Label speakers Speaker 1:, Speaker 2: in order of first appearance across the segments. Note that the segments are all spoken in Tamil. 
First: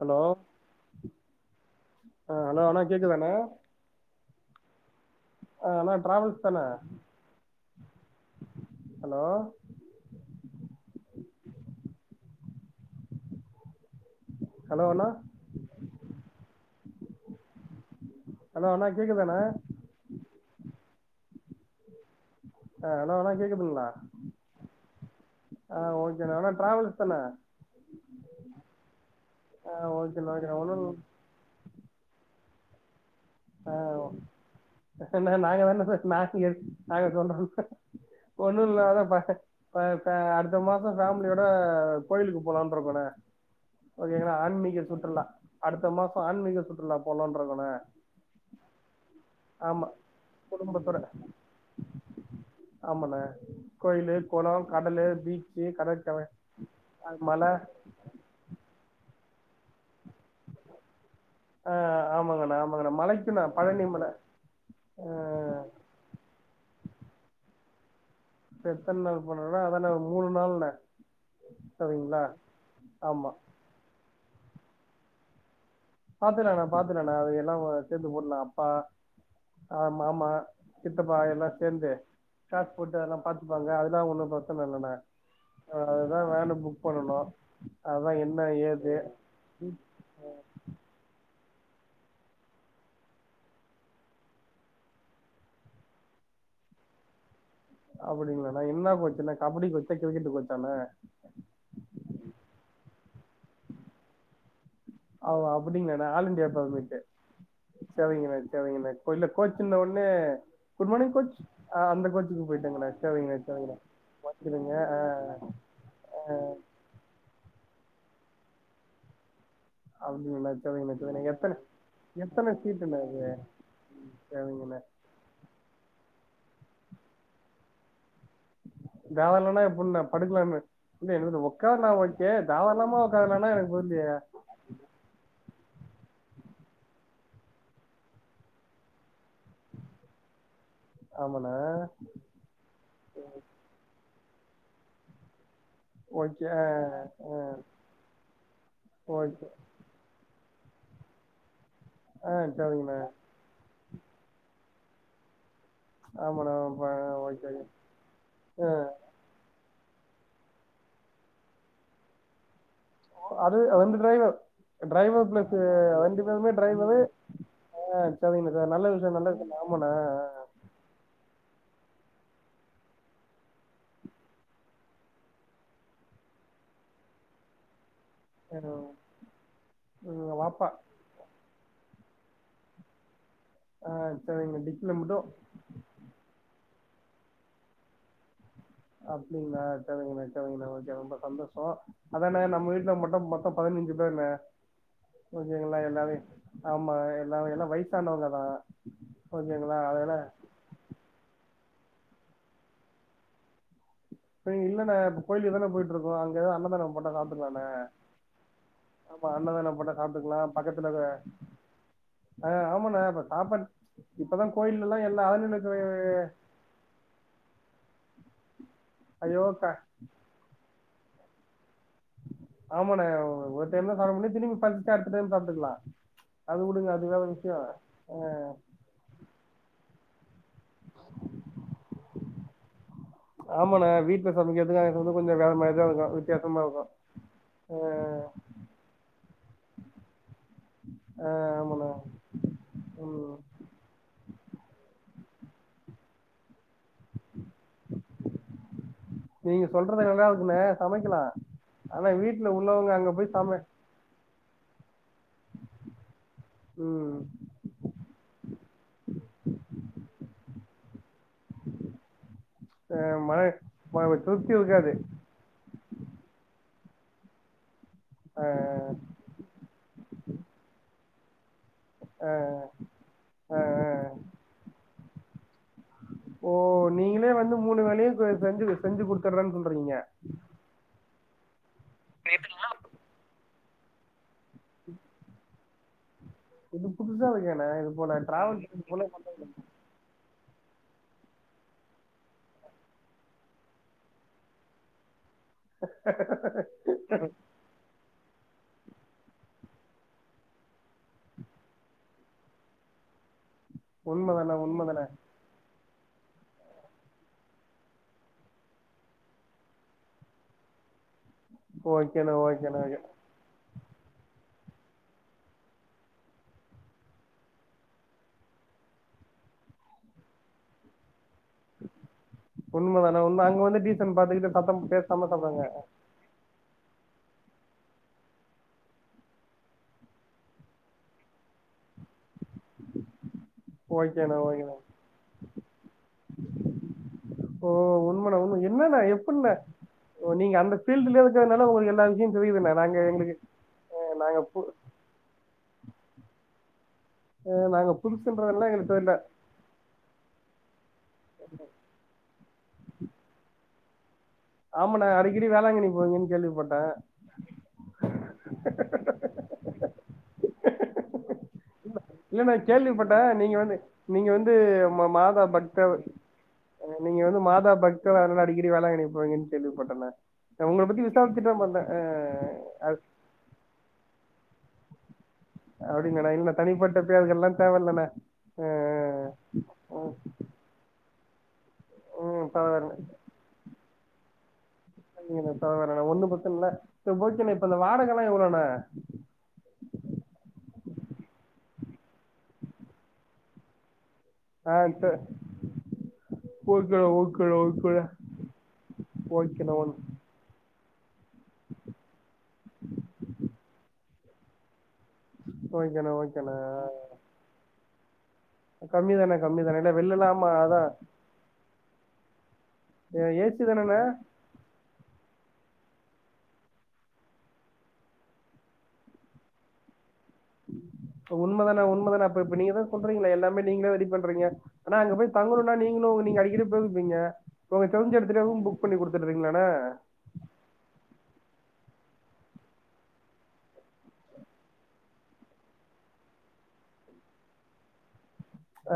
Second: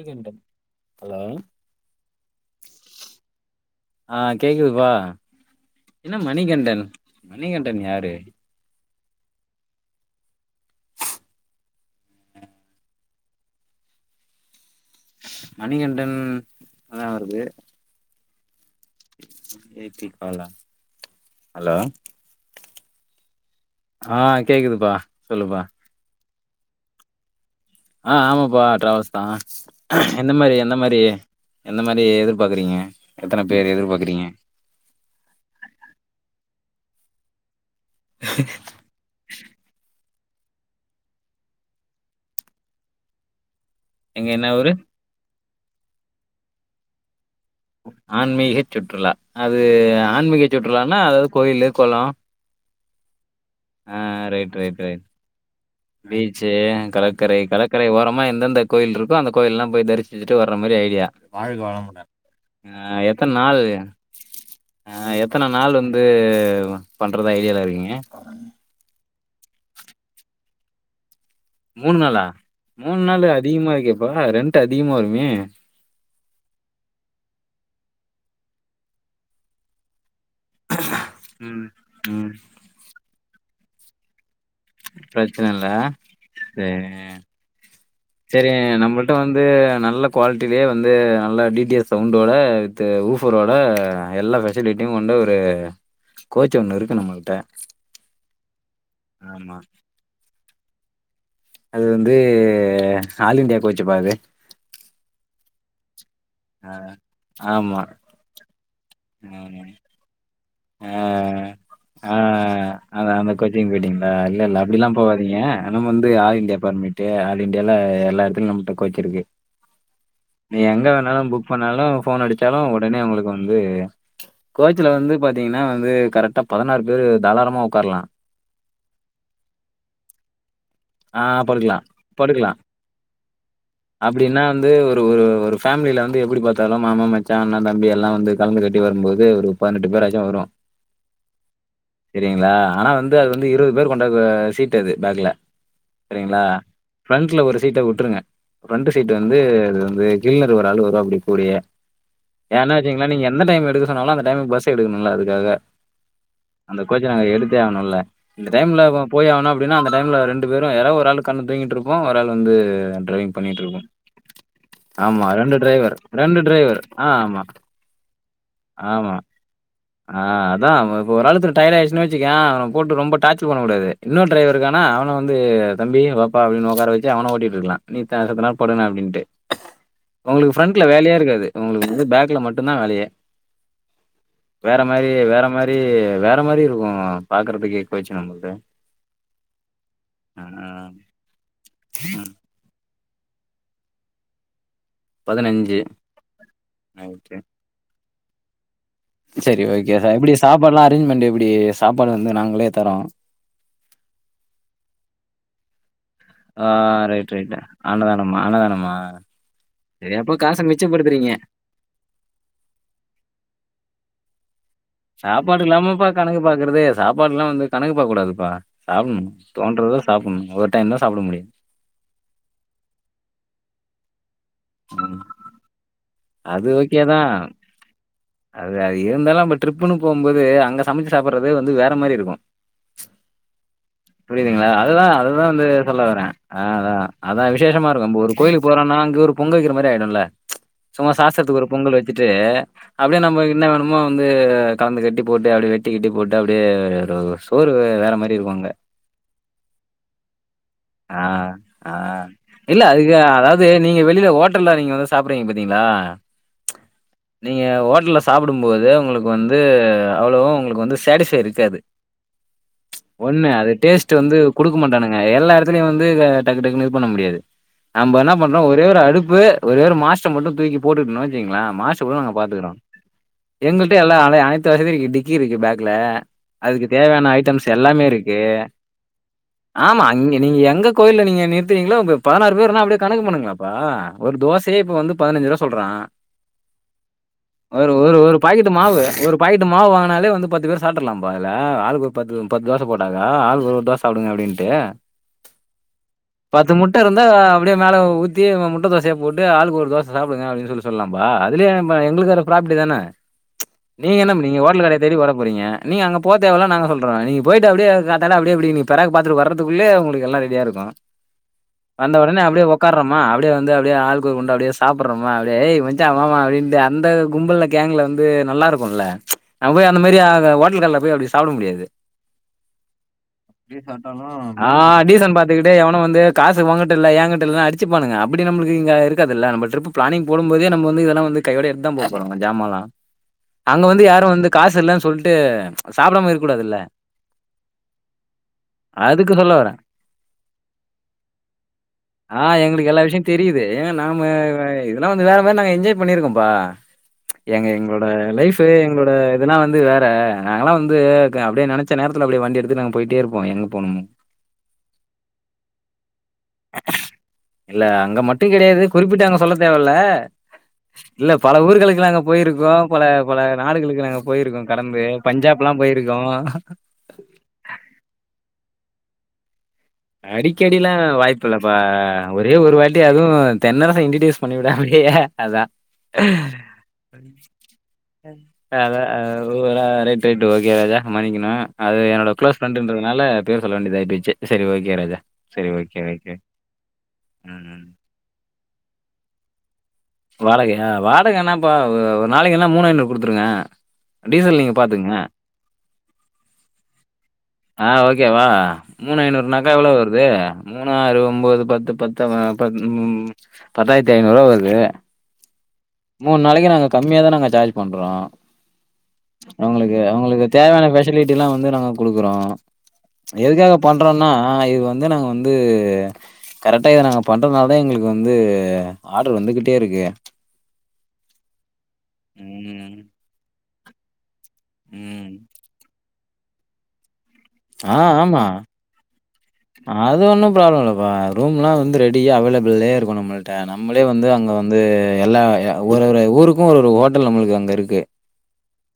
Speaker 1: ஹலோ
Speaker 2: ஹலோ
Speaker 1: ஆ ஹலோ அண்ணே கேக்குதாண்ணே
Speaker 2: ஆ கேக்குதுப்பா
Speaker 1: ஆ அண்ணா
Speaker 2: என்ன
Speaker 1: டிராவல்ஸ் தானே
Speaker 2: மணிகண்டன் மணிகண்டன் யாரு
Speaker 1: ஹலோ ஹலோ அண்ணா
Speaker 2: மணிகண்டன் அதா வருது
Speaker 1: ஹலோ அண்ணா கேக்குதான்னா
Speaker 2: எ கிக் பாலா ஹலோ
Speaker 1: அ ஹலோ அண்ணா கேக்குதுங்களா
Speaker 2: ஆ கேக்குதுப்பா சொல்லுப்பா
Speaker 1: அ ஒ [unintelligible] அண்ணா டிராவல்ஸ் தானே
Speaker 2: அ ஆமாப்பா ட்ராவல்ஸ் தா
Speaker 1: ஆ ஓகேண்ணா
Speaker 2: எந்த
Speaker 1: ஓகேண்ணா
Speaker 2: மாரி எந்த
Speaker 1: ஒன்னும்
Speaker 2: மாரி எந்த மாரி எதிர்பாக்குறீங்க எத்தன
Speaker 1: அ
Speaker 2: பேர் எதிர்பாக்குறீங்க
Speaker 1: [unintelligible] ஒண்ணு இல்லாத பக ப க அடுத்த மாசோ ஃபேமிலியோட கோயிலுக்கு போலான்னுருக்கோண்ண
Speaker 2: எங்க
Speaker 1: ஓகேங்களா
Speaker 2: என்ன ஊரு
Speaker 1: ஆன்மீக சுற்றுலா அடுத்த மாசோ ஆன்மீக சுற்றுலா போலன்றுக்கோண்ணே
Speaker 2: ஆன்மீக சுற்றுலா அது ஆன்மீக சுற்றுலானா
Speaker 1: குடும்பத்தோட
Speaker 2: அதாவது கோயில்லு கொளொ
Speaker 1: ஆமாண்ணே கோயிலு
Speaker 2: ரைட்
Speaker 1: கொளம்
Speaker 2: ரைட் ரைட்
Speaker 1: கடலு பீச்சு கடற்கர மல
Speaker 2: ஏ ஓரமா எந்தெந்த கோயில் இருக்கோ அந்த கோயில்லா போய் தரிச் [unintelligible] வர்ற மாரி ஐடியா வாழ்க
Speaker 1: ஆ
Speaker 2: வளமுடன்
Speaker 1: ஆமாங்கண்ணா ஆமாங்கண்ணா
Speaker 2: அ எத்தன
Speaker 1: மலைக்குண்ணா
Speaker 2: நாளு
Speaker 1: பழனி மல ஆ
Speaker 2: அ எத்தன நாள் வந்து பண்றதா ஐடியால இருக்கீங்க
Speaker 1: இப்ப எத்தன நாள் போனோம்னா அதான ஒரு மூணு நாள்லண்ணே
Speaker 2: மூணு நாளா மூணு நாள்
Speaker 1: ஆமா
Speaker 2: அதிகமா இருக்கேப்பா ரெண்ட் அதிகமா வருமே
Speaker 1: பாத்துகலாண்ணா பாத்துகலாண்ணா அது எல்லா சேந்து போடலா அப்பா அ மாமா சித்தப்பா எல்லா
Speaker 2: ம்
Speaker 1: சேந்து
Speaker 2: ம்
Speaker 1: காசு போட்டு எல்லா பாத்துப்பாங்க அதலான் ஒண்ணு [unintelligible] இல்லன
Speaker 2: பிரச்சன இல்ல
Speaker 1: அதுதா வேனு புக்
Speaker 2: சேரி
Speaker 1: பண்ணனு அததான் என்ன ஏது
Speaker 2: இப்ப வந்து நல்ல குவாலிட்டிலேயே வந்து நல்லா டி டி எஸ் சவுண்டோட வித்து ஊஃபரோட எல்லா ஃபெ [unintelligible] கொண்டு ஒரு கோச் ஒன்னு இருக்கு நம்மகிட்ட
Speaker 1: அப்டிங்களாண்ணே என்ன கோச்சுன
Speaker 2: ஆமா
Speaker 1: கபடி கோச்சா கிரிக்கெட் கோச்சானே
Speaker 2: அது வந்து ஆல் இந்தியா கோச்சு பா அது
Speaker 1: ஓ அப்டிங்களாண்ண ஆல் இந்தியா பர்மிட்டு
Speaker 2: ஆமா
Speaker 1: சரிங்கண்ணே சரிங்கண்ணே இப்ப இல்ல கோச்சுன்னு ஒன்னே குட்
Speaker 2: ஆ
Speaker 1: மார்னிங்
Speaker 2: ஆ
Speaker 1: கோச் அ அந்த
Speaker 2: ஆ
Speaker 1: கோச்சுக்கு போயிட்டேங்கண்ணே
Speaker 2: அது அந்த
Speaker 1: செரிங்கண்ணே
Speaker 2: கோச்சிங்
Speaker 1: செரிங்கண்ணே பாத்துக்கோங்க அ
Speaker 2: தெனம் வந்து ஆல் இந்தியா பர்மிட்டு ஆல் இண்டியால எல்லா எடத்துலயு நம்மட்ட கோச்சிருக்கு
Speaker 1: அப்டிங்களா
Speaker 2: நீ எங்க
Speaker 1: செரிங்கண்ணே
Speaker 2: வேணாலு
Speaker 1: செரிங்கண்ணே
Speaker 2: புக்
Speaker 1: எத்தன
Speaker 2: பண்ணாலு போன்
Speaker 1: எத்தன
Speaker 2: அடிச்சாலு உடனே
Speaker 1: சீட்டுண்ணே அது
Speaker 2: உங்களுக்கு வந்து
Speaker 1: செரிங்கண்ணே
Speaker 2: பாத்தீங்கன்னா வந்து கரெக்டா பதினாறு பேரு தாராளமா ஒக்காரலா
Speaker 1: தாராளமான எப்டிண்ணே படுக்க இல்ல
Speaker 2: ஆ
Speaker 1: எனக்குவந்து
Speaker 2: படுக்கலாம்,
Speaker 1: ஒக்காரலா ஓகே தாராளமா ஒக்காரலனா எனக்கு புரிலையே
Speaker 2: நா வந்து ஒரு ஃபேமில வந்து எப்டி பாத்தாலு மாமா மச்சா அண்ணா தம்பி எல்லா வந்து கலந்து கட்டி வரும்போது ஒரு பதினெட்டு பேராச்சு வரு
Speaker 1: ஆமாண்னே
Speaker 2: [unintelligible] ஆனா வந்து அது வந்து இருவது பேர் கொண்டா சீட்டு அது பேக்ல சரிங்களா
Speaker 1: ஓகே ஆ
Speaker 2: ஃப்ரண்ட்ல ஒரு சீட்ட விட்டுருங்க ப்ரெண்டு சீட் வந்து
Speaker 1: ஓகே
Speaker 2: அது வந்து க்ளினறு ஒரு ஆளு வருவாப்படி கூடயே
Speaker 1: ஆ செரிங்க
Speaker 2: ங்கள நீங்க எந்த டைம்ல எடுக்க சொன்னாலு அந்த டைம்ல பஸ் எடுக்கணுல்ல அதுகாக
Speaker 1: ஆமாண்ணே
Speaker 2: அந்த
Speaker 1: ப
Speaker 2: கோச்சு நாங்க
Speaker 1: ஓகே
Speaker 2: எடுத்தே ஆகனுல்ல இந்த
Speaker 1: ஆ
Speaker 2: டைம்ல போய் ஆகணு அப்படின்னா அந்த டைம்ல ரெண்டு பேரும் யாராவது ஒரு ஆள் கண்னு தூங்கிட்டு இருப்போ ஒரு ஆள் வந்து டிரைவிங்
Speaker 1: அது
Speaker 2: பண்ணிட்டு
Speaker 1: அது
Speaker 2: இருப்போம்
Speaker 1: வந்து ட்ரைவர் ட்ரைவர்
Speaker 2: ஆமா ரெண்டு
Speaker 1: பிளஸ்சு
Speaker 2: டிரைவர்
Speaker 1: ரெண்டு பேருமே
Speaker 2: டிரைவர்
Speaker 1: ட்ரைவரு
Speaker 2: ஆ ஆமா
Speaker 1: ஆ சரிங்க சார் நல்ல
Speaker 2: ஆமா
Speaker 1: விஷ்யே நல்ல விஷ்யோ ஆமா நா ஆ
Speaker 2: டயாடுச்சுனு வெச்சுக்கியே அவன போட்டு ரொம்ப டார்ச்சல் பண்ண கூடாது இன்னோர் ட்ரைவர் இர்க்கானா அவன வந்து தம்பி வாப்பா அப்டின் ஒக்கார வச்சு அவன ஓட்டிட் இருக்லா நீத்த சத்தனா படுங்க அப்டின்டு
Speaker 1: எங்க
Speaker 2: உங்ளுக்கு
Speaker 1: வாப்பா
Speaker 2: ஃப்ரண்ட்ல வேலையே இருக்காது உங்ளுக்கு வந்து பேக்ல மட்டுதா வேலையே
Speaker 1: ஆ சரிங்கண்ணா
Speaker 2: வேற
Speaker 1: டிக்கில
Speaker 2: மாரி
Speaker 1: மட்டு
Speaker 2: வேற மாரி வேற மாரி இருக்கு பாக்கறதுகே பேச்சு நம்முள்து
Speaker 1: அப்படிங்களா சரிங்கண்ண சரிங்கண்ண ஓக்கே ரொம்ப சந்தோஷோ
Speaker 2: ம்
Speaker 1: அதான நம்ம வீட்டுல மட்டு மொத்தோ பதினஞ்சு பேர்ன ஓக்கேங்ள எல்லாமே ஆமா
Speaker 2: ரைட்டு.
Speaker 1: எல்லாமே எல்லா வய்ஸ் வயசானவங்கதா
Speaker 2: செரி ஓக்கே சார் எப்டி சாப்பாட்லா அரேஞ்மெண்ட் எப்டி சாப்பாடு வந்து நாங்ளே தரோ
Speaker 1: சேரி இல்லன இப்ப கோயிலுக்கு தான போயிட்ருக்கோ அங் க எதோ
Speaker 2: ஆ
Speaker 1: அன்னதான போட்ட
Speaker 2: ரைட் ரைட்டு
Speaker 1: சாப்புட்டுக்களான்ன
Speaker 2: அன்னதானமா அன்னதானமா
Speaker 1: ஆமா அன்னதானம் போட்ட
Speaker 2: சரி அப்ப
Speaker 1: சாப்ட்டுக்லா
Speaker 2: காச
Speaker 1: பக்கத்துல வ
Speaker 2: மிச்சப்படுத்துறீங்க.
Speaker 1: அ ஆமாணே இப்ப சாப்பாடு இப்பதா கோயில்லலா எல்லா அரநிலைத்துறை
Speaker 2: பாக்குறதே சாப்பாட்ல்லா வந்து கணக்கு பாக்ககூடாதுபா சாப்புட்ணு
Speaker 1: ஐயோ க
Speaker 2: தோன்றத சாப்புண்ணு ஒரு ஒரு டைம்தா சாப்ட முடியு
Speaker 1: ஆமாண ஒரு டைம்தா சாப்ட முடியு திரும்பி பசிச்சா அடுத்த
Speaker 2: ம்
Speaker 1: டைம் சாப்ட்டுக்லா அது உடுங்க
Speaker 2: ஓகே
Speaker 1: அது வேற
Speaker 2: தான்
Speaker 1: விஷ்ய அ
Speaker 2: அது அது இருந்தாலு நம்ப ட்டிரிப்புனு போம்போது அங்க சமைச்சுசாப்பற்றது வந்து வேற மாரி இருக்கு
Speaker 1: ஆமாணா வீட்ல சமைக்கிறதுக்கு அங்க
Speaker 2: அதுதான்
Speaker 1: சமைக்கிரதுக்கு கொஞ்சோ
Speaker 2: அதுதான்
Speaker 1: வேர
Speaker 2: வந்து
Speaker 1: மாரிதா
Speaker 2: சொல்ல
Speaker 1: இருக்கு
Speaker 2: வரேன். ஆ
Speaker 1: வித்தியாசமா இருக்கு
Speaker 2: அதான். அதான்
Speaker 1: ஆ
Speaker 2: விசேஷமா இருக்கும். நம்ம ஒரு கோயிலுக்கு போறோனா அங்க ஒரு பொங்க வெக்கிற மாரி ஆயிடுல்ல ம்ச் சும்மா
Speaker 1: ஆ
Speaker 2: சாஸ்ரத்துக்கு ஒரு
Speaker 1: ஆமாண்ண
Speaker 2: பொங்கல் வெச்சிட்டு அப்டியே
Speaker 1: ம்
Speaker 2: நம்ம இன்ன வேணுமோ வந்து கலந்து கட்டி போட்டு அப்டியே வெட்டி கிட்டி போட்டு அப்டியே ஒரு சோறு வேற மாரி இருக்கு அங்க
Speaker 1: நீங்க சொல்றத நல்லாருக்குனே சமைக்கலா
Speaker 2: ஆ, ஆ.
Speaker 1: ஆனா வீட்ல
Speaker 2: இல்ல
Speaker 1: உள்ளவங்க அங்க
Speaker 2: அதுக்கு
Speaker 1: போய் சமை
Speaker 2: அதாவது நீங்க வெளில ஹோட்டல்ல நீங்க வந்து சாப்புடுரிங்க பாத்தீங்ளா
Speaker 1: உம்
Speaker 2: நீங்க ஹோட்டல்ல சாப்பிடும் போது உங்ளுக்கு வந்து அவ்வளவு உங்ளுக்கு வந்து சாட்டிஸ் டு இருக்காது
Speaker 1: ஆ
Speaker 2: ம்ச்
Speaker 1: மன
Speaker 2: ஒண்ணு அது
Speaker 1: மன
Speaker 2: டேஸ்ட்டு வந்து
Speaker 1: திருப்தி
Speaker 2: குடுக்க
Speaker 1: இருக்காது
Speaker 2: மாட்டானுங்க எல்லா எடத்துலையு வந்து க டக்கு டக்கு இது பண்ண முடியாது நம்ப என்னா பண்ணுணா ஒரே ஒரு அடுப்பு ஒரே ஒரு மாஸ்டர் மட்டு தூக்கி போட்டுகிட்டோணா வெச்சுங்ளே மாஸ்டர் கூட நாங்க பாத்துக்றோ எங்கள்ட்ட எல்லா அனை அனைத்து வசதி இருக்கு டிக்கி இருக்கு பேக்ல
Speaker 1: ஓ
Speaker 2: அதுக்கு தேவையான
Speaker 1: நீங்களே வந்து
Speaker 2: ஐட்டம்ஸ்
Speaker 1: மூணு
Speaker 2: எல்லாமே
Speaker 1: வேலையு
Speaker 2: இருக்கு
Speaker 1: செஞ்சு செஞ்சு குடுத்துட்றேன்னு சொல்றீங்க
Speaker 2: ஆமா அங் நீங்க எங்க கோயில்ல நீங்க நிறுத்துரிங்களோ உங்க பதினாறு பேருனா அப்டியே கணக்கு பண்ணுங்ளேப்பா ஒரு தோஸ்ஸ தே இப்ப வந்து பதிஞ்சுரூாபா சொல்றா
Speaker 1: இது புதுசா இருக்கே
Speaker 2: ஒரு ஒரு ஒரு பாக்கட்டு மாவு ஒரு பாக்கட்டு மாவு வாங்னாலே வந்து பத்து பேரு சாப்டுர்லாபா அதுல ஆளுக்கொரு பத்து பத்தோச போட்டாக்கா ஆள்கு ஒரு ஒரு தோச சாப்டுங்க அப்டின்ட்டு பத்து முட்டருந்தா அப்டியே மேல ஊத் தி முட்ட தோசையா போட்டு ஆளுக்கொரு தோச சாப்டுங்க அப்டின்சொல்லி சொல்லாம்ப்பா அதுலியேம் அ எங்ளுக்கு அதுல ப்ராஃபிட் தான நீங்க என்ன
Speaker 1: உண்மதான
Speaker 2: நீங்க ஓட்லு கடய
Speaker 1: உண்மதான
Speaker 2: தேடி ஓட போறீங்க நீங்க அங்க போதேவல்ல நாங்க சொல்றே நீங்க போயிட்டு அப்டே காத்தால அப்டே இப்டி நீங் பெராக்கு பாத்துட்டு வரது த்துக்குள்ளயே உங்ளுக்கெல்லா ரெடியாருக்கு வந்த
Speaker 1: ஓகேண்ண
Speaker 2: ஒடனே அப்டியே
Speaker 1: ஓகேண்ண ஓகே
Speaker 2: ஒக்காறமா அப்டியே வந்து அப்டியே ஆளுக்கு ஒரு குண்டா அப்டியே சாப்புட்றோமா அப்டியே ஏ மச்சா மாமா அப்டின்னு அந்த கும்பல்ல கேங்ல வந்து நல்லாருக்குல்ல நம்ம போய் அந்த மாரி ஹோட்டல் கடையில போய் அப்டி சொ சாப்ட முடியாது
Speaker 1: உண்மதான உண்ம அங்க வந்து டீசன்ட் பாத்துக்கிட்டு
Speaker 2: ஆ
Speaker 1: சத்தம் பேசாம
Speaker 2: டீசன்ட்
Speaker 1: சாப்டுவாங்க
Speaker 2: பாத்துக்கிட்டே எவனு வந்து காசு உங்கிட்ட இல்ல ஏங்கட்ட இல்லனு அடிச்சுப்பானுங்க அப்டி நம்மளுக்கு இங்க இருக்காதுல்ல நம்ம ட்ரிப்பு ப்ளானிங் போடும் போதே நம்ம வந்து இதெல்லா வந்து கையோட எடுத்துதா போ போறங்க ஜாமாலா அங்க வந்து யாரு
Speaker 1: ஓகேண்ண
Speaker 2: வந்து
Speaker 1: ஓகேண்ண
Speaker 2: காசு இல்லன்னு சொல்ட்டு சாப்டாம இருக்க கூடாதுல்ல
Speaker 1: ஓ உண்மதா உண்ம என்னண்ணா
Speaker 2: அதுக்கு
Speaker 1: எப்டிண்ணா
Speaker 2: சொல்ல வரே
Speaker 1: ஓ நீங்க அந்த ஃபீல்டுலியே இருக்கற்துனால உங்ளுக்கு எல்லா விஷ்யோ புரியுதுணா நாங்க எங்களுக்கு அ நாங்க பு
Speaker 2: எதுனா வந்து வேற மாரி நாங்க என்ஜாய் பண்ணியிருக்கோப்பா எங்க
Speaker 1: அஹ் நாங்க
Speaker 2: எங்ளோட லைஃப்பு
Speaker 1: புதுசுன்றதுனால எங்களுக்கு
Speaker 2: எங்ளோட
Speaker 1: தெர்ல
Speaker 2: இதெல்லா வந்து வேற நாங்கல்லா வந்து அப்டியே நெனச்ச நேரத்துல அப்டியே வண்டி எடுத்துட்டு நாங்க போயிட்டே இருப்போ எங்க போனுன்னு
Speaker 1: ஆமண்ணே அடிக்கடி வேளாங்கன்னி போவீங்கன்னு கேள்வி
Speaker 2: இல்ல அங்க மட்டு கெடையாது குறிப்பிட்டு அங்க சொல்ல தேவயில்ல இல்ல பல ஊர்களுக் நாங்க
Speaker 1: இல்லண்ணே
Speaker 2: போயிருக்கோ பல
Speaker 1: கேள்விப்பட்டே
Speaker 2: பல
Speaker 1: நீங்க வந்து
Speaker 2: நாடுகளுக்கு நாங்க
Speaker 1: நீங்க வந்து
Speaker 2: போயிருக்கோ கடந்து
Speaker 1: ம மாதா
Speaker 2: பஞ்சாப்ல்லா
Speaker 1: பக்தர்
Speaker 2: போயிருக்கோ
Speaker 1: நீங்க வந்து மாதா பக்தர் அதனால அடிகடி வேளாங்கன்னி போவீங்கன்னு கேள்விப்பட்டனே
Speaker 2: அடிக்கடில்லா வாய்ப்பு இல்லப்பா ஒரே ஒரு
Speaker 1: ஆ அ
Speaker 2: வாட்டி அதுவு தென்னரச இன்ட்டிடியூஸ் [unintelligible] அதா
Speaker 1: அப்டிங்களாண்ணே இல்லண்ணே தனிப்பட்ட பேர்கள்லா தேவல்லண்ணே ஆ
Speaker 2: அத ஊ
Speaker 1: ஆ
Speaker 2: ரைட் ரரைட்டு ஓகே ராஜா மன்னிக்கணு அது என்னோட
Speaker 1: ம்
Speaker 2: க்ளோஸ்
Speaker 1: பரவால்லண்ணே
Speaker 2: ஃப்ரெண்டுன்றதுனால பேரு சொல்ல வேண்டியதாயி போயிச்சு
Speaker 1: [unintelligible] ஒன்னு பிரச்சனல்ல ஓகேண இப்ப இந்த
Speaker 2: ம்
Speaker 1: வாடகல்லா எவ்ளோண்ண
Speaker 2: வாடகயா வாடக என்னாப்பா ஒரு நாளைக்கி எல்லா மூணு ஐநூறு குடுத்துருங்க டீசல்
Speaker 1: ஆ
Speaker 2: நீங்க பாத்துக்குங்க
Speaker 1: வெக்கற ஓகே ஓக்
Speaker 2: ஆ ஓகேவா மூணு ஐநூறுனாக்கா
Speaker 1: ஓகேண்ணா ஒன்
Speaker 2: எவ்ளோ வருது மூணு ஆறு ஒம்போது பத்து பத்து பத்தா ம் பத்தாயிரத்தி ஐநூறுவா வருது
Speaker 1: ஓகேண்ணா
Speaker 2: மூணு
Speaker 1: ஓகேண்ணா
Speaker 2: நாளைக்கி நாங்க கம்மியாதா நாங்க சார்ஜ் பண்றோ
Speaker 1: கம்மி தானே கம்மி தானே இல்ல
Speaker 2: உங்களுக்கு
Speaker 1: வெளிலலா
Speaker 2: உங்களுக்கு
Speaker 1: ஆமா அதா
Speaker 2: தேவையான ஃபெசலிட்டில்லா வந்து நாங்க குடுக்குறோ
Speaker 1: ஏசி
Speaker 2: எதுக்காக
Speaker 1: தானேண்ணா
Speaker 2: பண்றோன்னா இது வந்து நாங்க வந்து கரெக்டா இத நாங்க பண்றதுனால தா எங்களுக்கு வந்து ஆடர் வந்துகிட்டே இருக்கு
Speaker 1: உண்மதானா உண்மதானா அப்ப இப்ப நீங்க தா
Speaker 2: ம்
Speaker 1: சொல்றீங்களே எல்லாமே நீங்களே ரெடி பண்றீங்க ஆனா அங்க
Speaker 2: ம்
Speaker 1: போய் தங்குன்னா நீங்களு நீங்க அடிக்கடி போயிருப்பீங்க உங்க
Speaker 2: ஆ
Speaker 1: தெரிஞ்ச
Speaker 2: ஆமா
Speaker 1: எடத்துலயே ரூம் புக் பண்ணி குடுத்துடுறீங்களாண்ணே
Speaker 2: அது ஒன்னு ப்ராப்ளம் இல்லப்பா ரூம்லா வந்து ரெடியா அவைலபிளே இருக்கு நம்மள்ட்ட நம்மளே வந்து அங்க வந்து எல்லா ஒரு ஒரு ஊருக்கு ஒரு ஒரு ஹோட்டல் நம்மளுக்கு அங்க இருக்கு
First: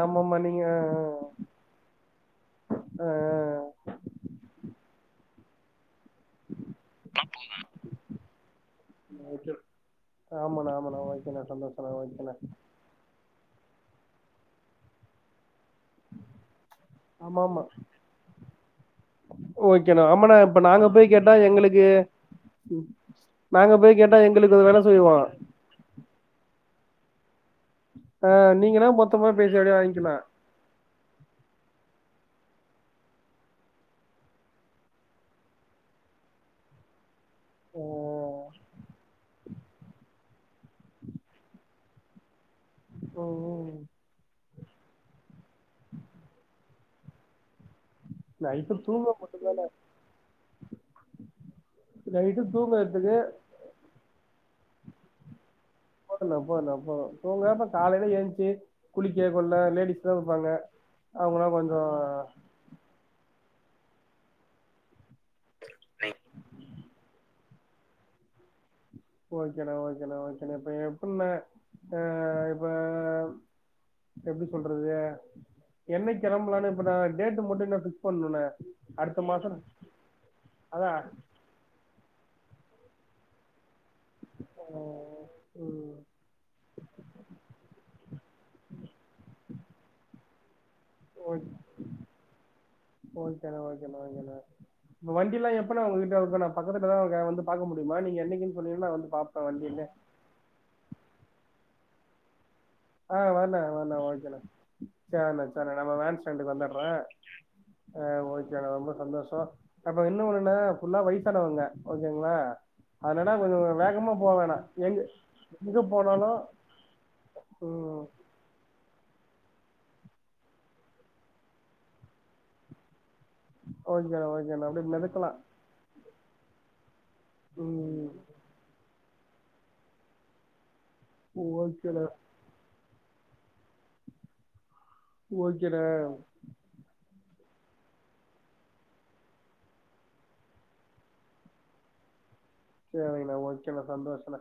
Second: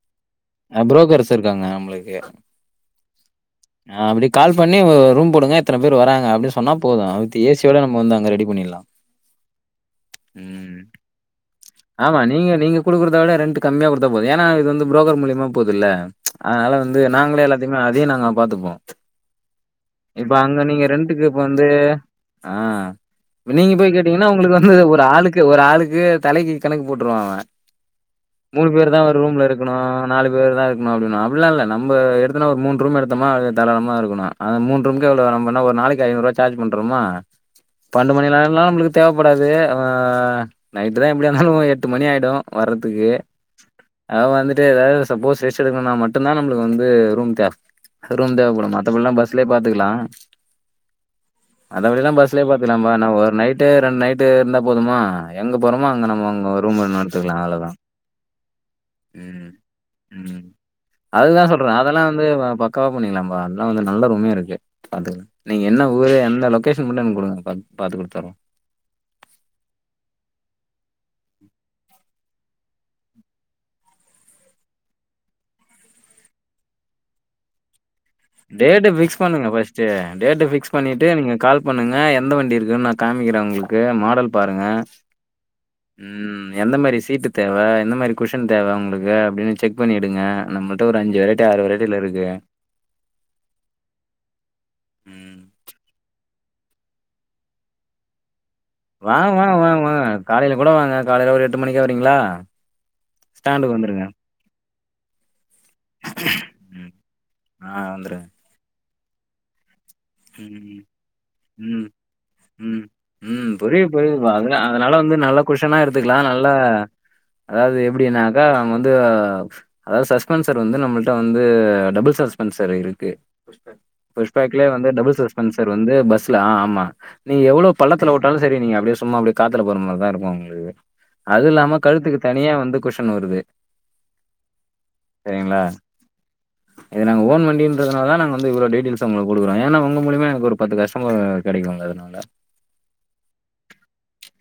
Speaker 1: ஆமமா நீங்க
Speaker 2: அ புரோக்கர்ஸ் இருக்காங்க
Speaker 1: அ அ
Speaker 2: ஆ அப்டி கால் பண்ணி ரூம் போடுங்க இத்தன பேர் வராங் அ அப்டின் சொன்னா போது வித் ஏசியோட நம்ம வந்து அங்க ரெடி பண்ணிர்லா
Speaker 1: ஆமா ஓக்கே
Speaker 2: ம் ஆமா
Speaker 1: ஓகேண்ணா
Speaker 2: நீங்க நீங்க குடுக்கறத விட ரென்ட் கம்மியா குடுத்தா போது ஏனா இது வந்து ப்ரோக்கர் மூலியமா போதுல்ல அதனால வந்து நாங்களே எல்லாத்தையுமே அதையு நாங்க பாத்துப்போ
Speaker 1: ஓ
Speaker 2: இப்ப அங்க நீங்க ரெண்ட்டுக்கு இப்ப வந்து ஆ இப்ப நீங்க
Speaker 1: நாங்க
Speaker 2: போய்
Speaker 1: கேட்டா
Speaker 2: கேட்டீங்கன்னா
Speaker 1: எங்களுக்கு
Speaker 2: உங்களுக்கு
Speaker 1: அது
Speaker 2: வந்து
Speaker 1: வெல
Speaker 2: ஒரு
Speaker 1: சொல்லிருவா
Speaker 2: ஆளுக்கு ஒரு ஆளுக்கு தலைக்கு கணக்கு போட்டுருவா அவே மூணு
Speaker 1: நீங்கன்னா
Speaker 2: பேரு தா ஒரு
Speaker 1: மொத்தமா
Speaker 2: ரூம்ல
Speaker 1: பேசி
Speaker 2: இருக்கணு
Speaker 1: அப்டியே வாங்கிக்கலா
Speaker 2: நாலு பேரு தா இரு க்கணு அப்டினு அப்டிலா இல்ல நம்ம எடுத்தோனா ஒரு மூணு ரூம் எடுத்தோமா அது தாராளமா இருக்கணு அந்த மூன்ரூம் எவ்ளோ நம்மனா ஒரு நாளைக்கு ஐநூ ரூவா சார்ஜ் பண்றோமா
Speaker 1: ஆ
Speaker 2: பண்டு மணி நேரம்லா நம்மளுக்கு தேவைப்படாது அவ நைட்டு தா எப்டியாருந்தாலு எட்டு மணி ஆயிடு வர்றதுக்கு
Speaker 1: ம்
Speaker 2: அ வந்துட்டு ஏதாவது சப்போஸ் ரெஸ்ட் எடுக்கனுனா மட்டுந்தா நம்பளுக்கு வந்து ரூம் தேவ ரூம் தேவப்படு
Speaker 1: நைட்டு தூங்க
Speaker 2: மத்தபட்லா பஸ்லே
Speaker 1: மட்டும்தா
Speaker 2: பாத்துக்கிலா அதவிடலா
Speaker 1: நைட்டு
Speaker 2: பஸ்லே பாத்துக்கலாம்பா நா
Speaker 1: தூங்கறதுக்கு
Speaker 2: ஒரு நைட்டு ரெண்டு நைட்டு இருந்தா போதுமா எங்க போறோமோ அங்க நம்ம
Speaker 1: போதுண்ணா
Speaker 2: அங்க ஒ
Speaker 1: போதுண்ணா
Speaker 2: ரூம் வேணா
Speaker 1: போது
Speaker 2: எடுத்துக்கலா
Speaker 1: தூங்க அப்ப
Speaker 2: அவ்ளோதா
Speaker 1: காலையில ஏந்ச்சு குளிக்க கொள்ள லேடிஸ் தா இருப்பாங்க
Speaker 2: அதுதா
Speaker 1: அவங்களா
Speaker 2: சொல்ற
Speaker 1: கொஞ்சோ
Speaker 2: அதெல்லா வந்து வ ப க்காவா பண்ணிக்கலாம்ப்பா அதுலா வந்து நல்ல ரூமே இருக்கு பாத்து நீங்க என்ன ஊரு எந்த லொகேஷன் மட்டு எனக்கு குடுங்க பாத் பாத்து குடுத்தரு
Speaker 1: ஓகேண்ணா ஓகேண்ணா ஓகேண்ண இப்ப எப்பின்னா அ இப்ப இப்ப எப்டி சொல்றது என்னைக் கெளம்பலான்னு இப்ப நா டேட்டு மட்டுந்தா பிக்
Speaker 2: டேட்டு ஃபிக்ஸ் பண்ணுங்க ஃப்ஸ்ட்டு டேட்டு ஃபிக்ஸ்
Speaker 1: அதா
Speaker 2: பண்ணிட்டு நீங்க கால் பண்ணுங்க எந்த வண்டி இருக்குன் நா காமிக்கிறே உங்களுக்கு மாடல் பாருங்க
Speaker 1: ம்
Speaker 2: ம் எந்த மாரி சீட்டு தேவ எந்த மாரி குஷன் தேவ உங்களுக்கு அப்டின்னு செக் பண்ணிடுங்க நம்ம ள்ட அஞ்சு வெரட்டி ஆறு வெரைட்டில இருக்கு
Speaker 1: ஓக்கேண்ணா ஓக்கேண்ணா ஓகேண்ணா இப்ப
Speaker 2: ம்.
Speaker 1: வண்டில்லா எப்பண்ணா உங்ககிட்ட சோ இப்ப நா பக்கத்துல தா இருக்கே வந்து பாக்க முடியுமா நீங்க என்னைக்குன் சொன்னீங்கன்ன நா வந்து
Speaker 2: வாங்க
Speaker 1: பாப்பே
Speaker 2: வாங்க வாங்க
Speaker 1: வண்டியமே
Speaker 2: வாங்க. காலைல கூட வாங்க காலைல ஒரு எட்டு மணிக்கு வரீங்களா
Speaker 1: ஆ வர்ண்ணா
Speaker 2: ஸ்டாண்டுக்கு
Speaker 1: வர்ண்ணா
Speaker 2: வந்துருங்க.
Speaker 1: ஓக்கேண்ணா சேர்ண்ணா சேர்ணா நம வேன் ஸ்டாண்டுக்கு வந்துர்றே
Speaker 2: ம்.
Speaker 1: ஆ ஓக்கேண்ணா ரொம்ப சந்தோஷோ அப்ப என்ன ஒண்ணுன
Speaker 2: ம்.
Speaker 1: ஃபுல்லா வயிசானவங்க
Speaker 2: ம்.
Speaker 1: ஓகேங்களா
Speaker 2: ம்.
Speaker 1: அதுனால
Speaker 2: ம்.
Speaker 1: கொஞ்சோ
Speaker 2: புரியுது,
Speaker 1: வேகமா
Speaker 2: புரியுதுப்பா. அதுல
Speaker 1: போவேணா
Speaker 2: அதனால
Speaker 1: எங்கு
Speaker 2: வந்து நல்ல
Speaker 1: எங்க போனாலு
Speaker 2: அதாவ்து
Speaker 1: ம்
Speaker 2: எப்டினாக்கா நாம் வந்து அதாவ்து சஸ்பென்சர் வந்து நம்மள்ட்ட வந்து டபுள் சஸ்பென்சர் இருக்கு புஷ் பேக்
Speaker 1: ஓகேண்ணா
Speaker 2: புஷ் பேக்ல
Speaker 1: ஓகேண்ணா
Speaker 2: வந்து
Speaker 1: அப்டியே
Speaker 2: டபுள்
Speaker 1: மெதக்கலா
Speaker 2: சஸ்பென்சர் வந்து பஸ்ல ஆ ஆமா நீ எவ்ளோ
Speaker 1: ம்
Speaker 2: பள்ளத்துல உட்டா லு சரி நீங்க அப்டியே சும்மா அப்டி காத்துல போற மாரி தா இருக்கொ உங்களுக்கு அது இல்லாம
Speaker 1: ஓகேண்ணா
Speaker 2: கழுத்துக்கு தனியா வந்து குஷன் வருது செரிங்களா
Speaker 1: ஓகேண்ணா
Speaker 2: இது நாங்க ஓன் வண்டின்ரதுனால தா நாங்க வந்து இவ்ளோ டீடெயில்சு ஒங்களுக்கு குடுக்குறோ ஏன்னா உங்க மூலியமா எனக்கு ஒரு பத்து கஷ்டம கெடைக்குங்கதுனால
Speaker 1: சேரிங்கண்ணா ஓக்கேண்ணா சந்தோஷண்ணா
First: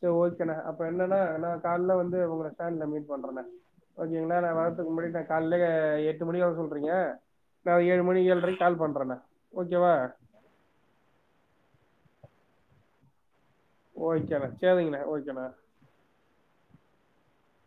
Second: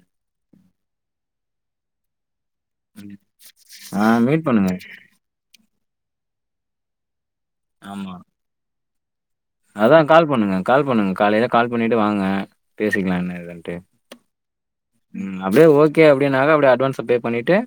Speaker 1: சே ஓக்கேண்ணா அப்ப என்னன்னா நா கால்ல வந்து உங்கள ஸ்டாண்டல மீட் பண்றேண்ணா
Speaker 2: ஆ
Speaker 1: ஓக்கேங்களா
Speaker 2: மீட்
Speaker 1: நா
Speaker 2: பண்ணுங்க.
Speaker 1: வர்றதுக்கு முன்னாடி ட கால்ல எட்டு மணி வர சொல்றீங்க நா ஏழு மணி ஏழ்ரைக்கு கால் பண்றேண்ணா ஓகேவா
Speaker 2: அதா கால் பண்ணுங்க கால் பண்ணுங்க காலைல கால் பண்ணிட்டு வாங்க பேசிக்கலா என்ன ஏதுன் ட்டு
Speaker 1: ஓகேண்ணா சேரிங்கண்ணா
Speaker 2: ம்
Speaker 1: ஓகேண்ணா
Speaker 2: அப்டியே ஓகே அப்டின்னாக்கா அப்டியே அட்வான்ஸ பே பண்ணிட்டு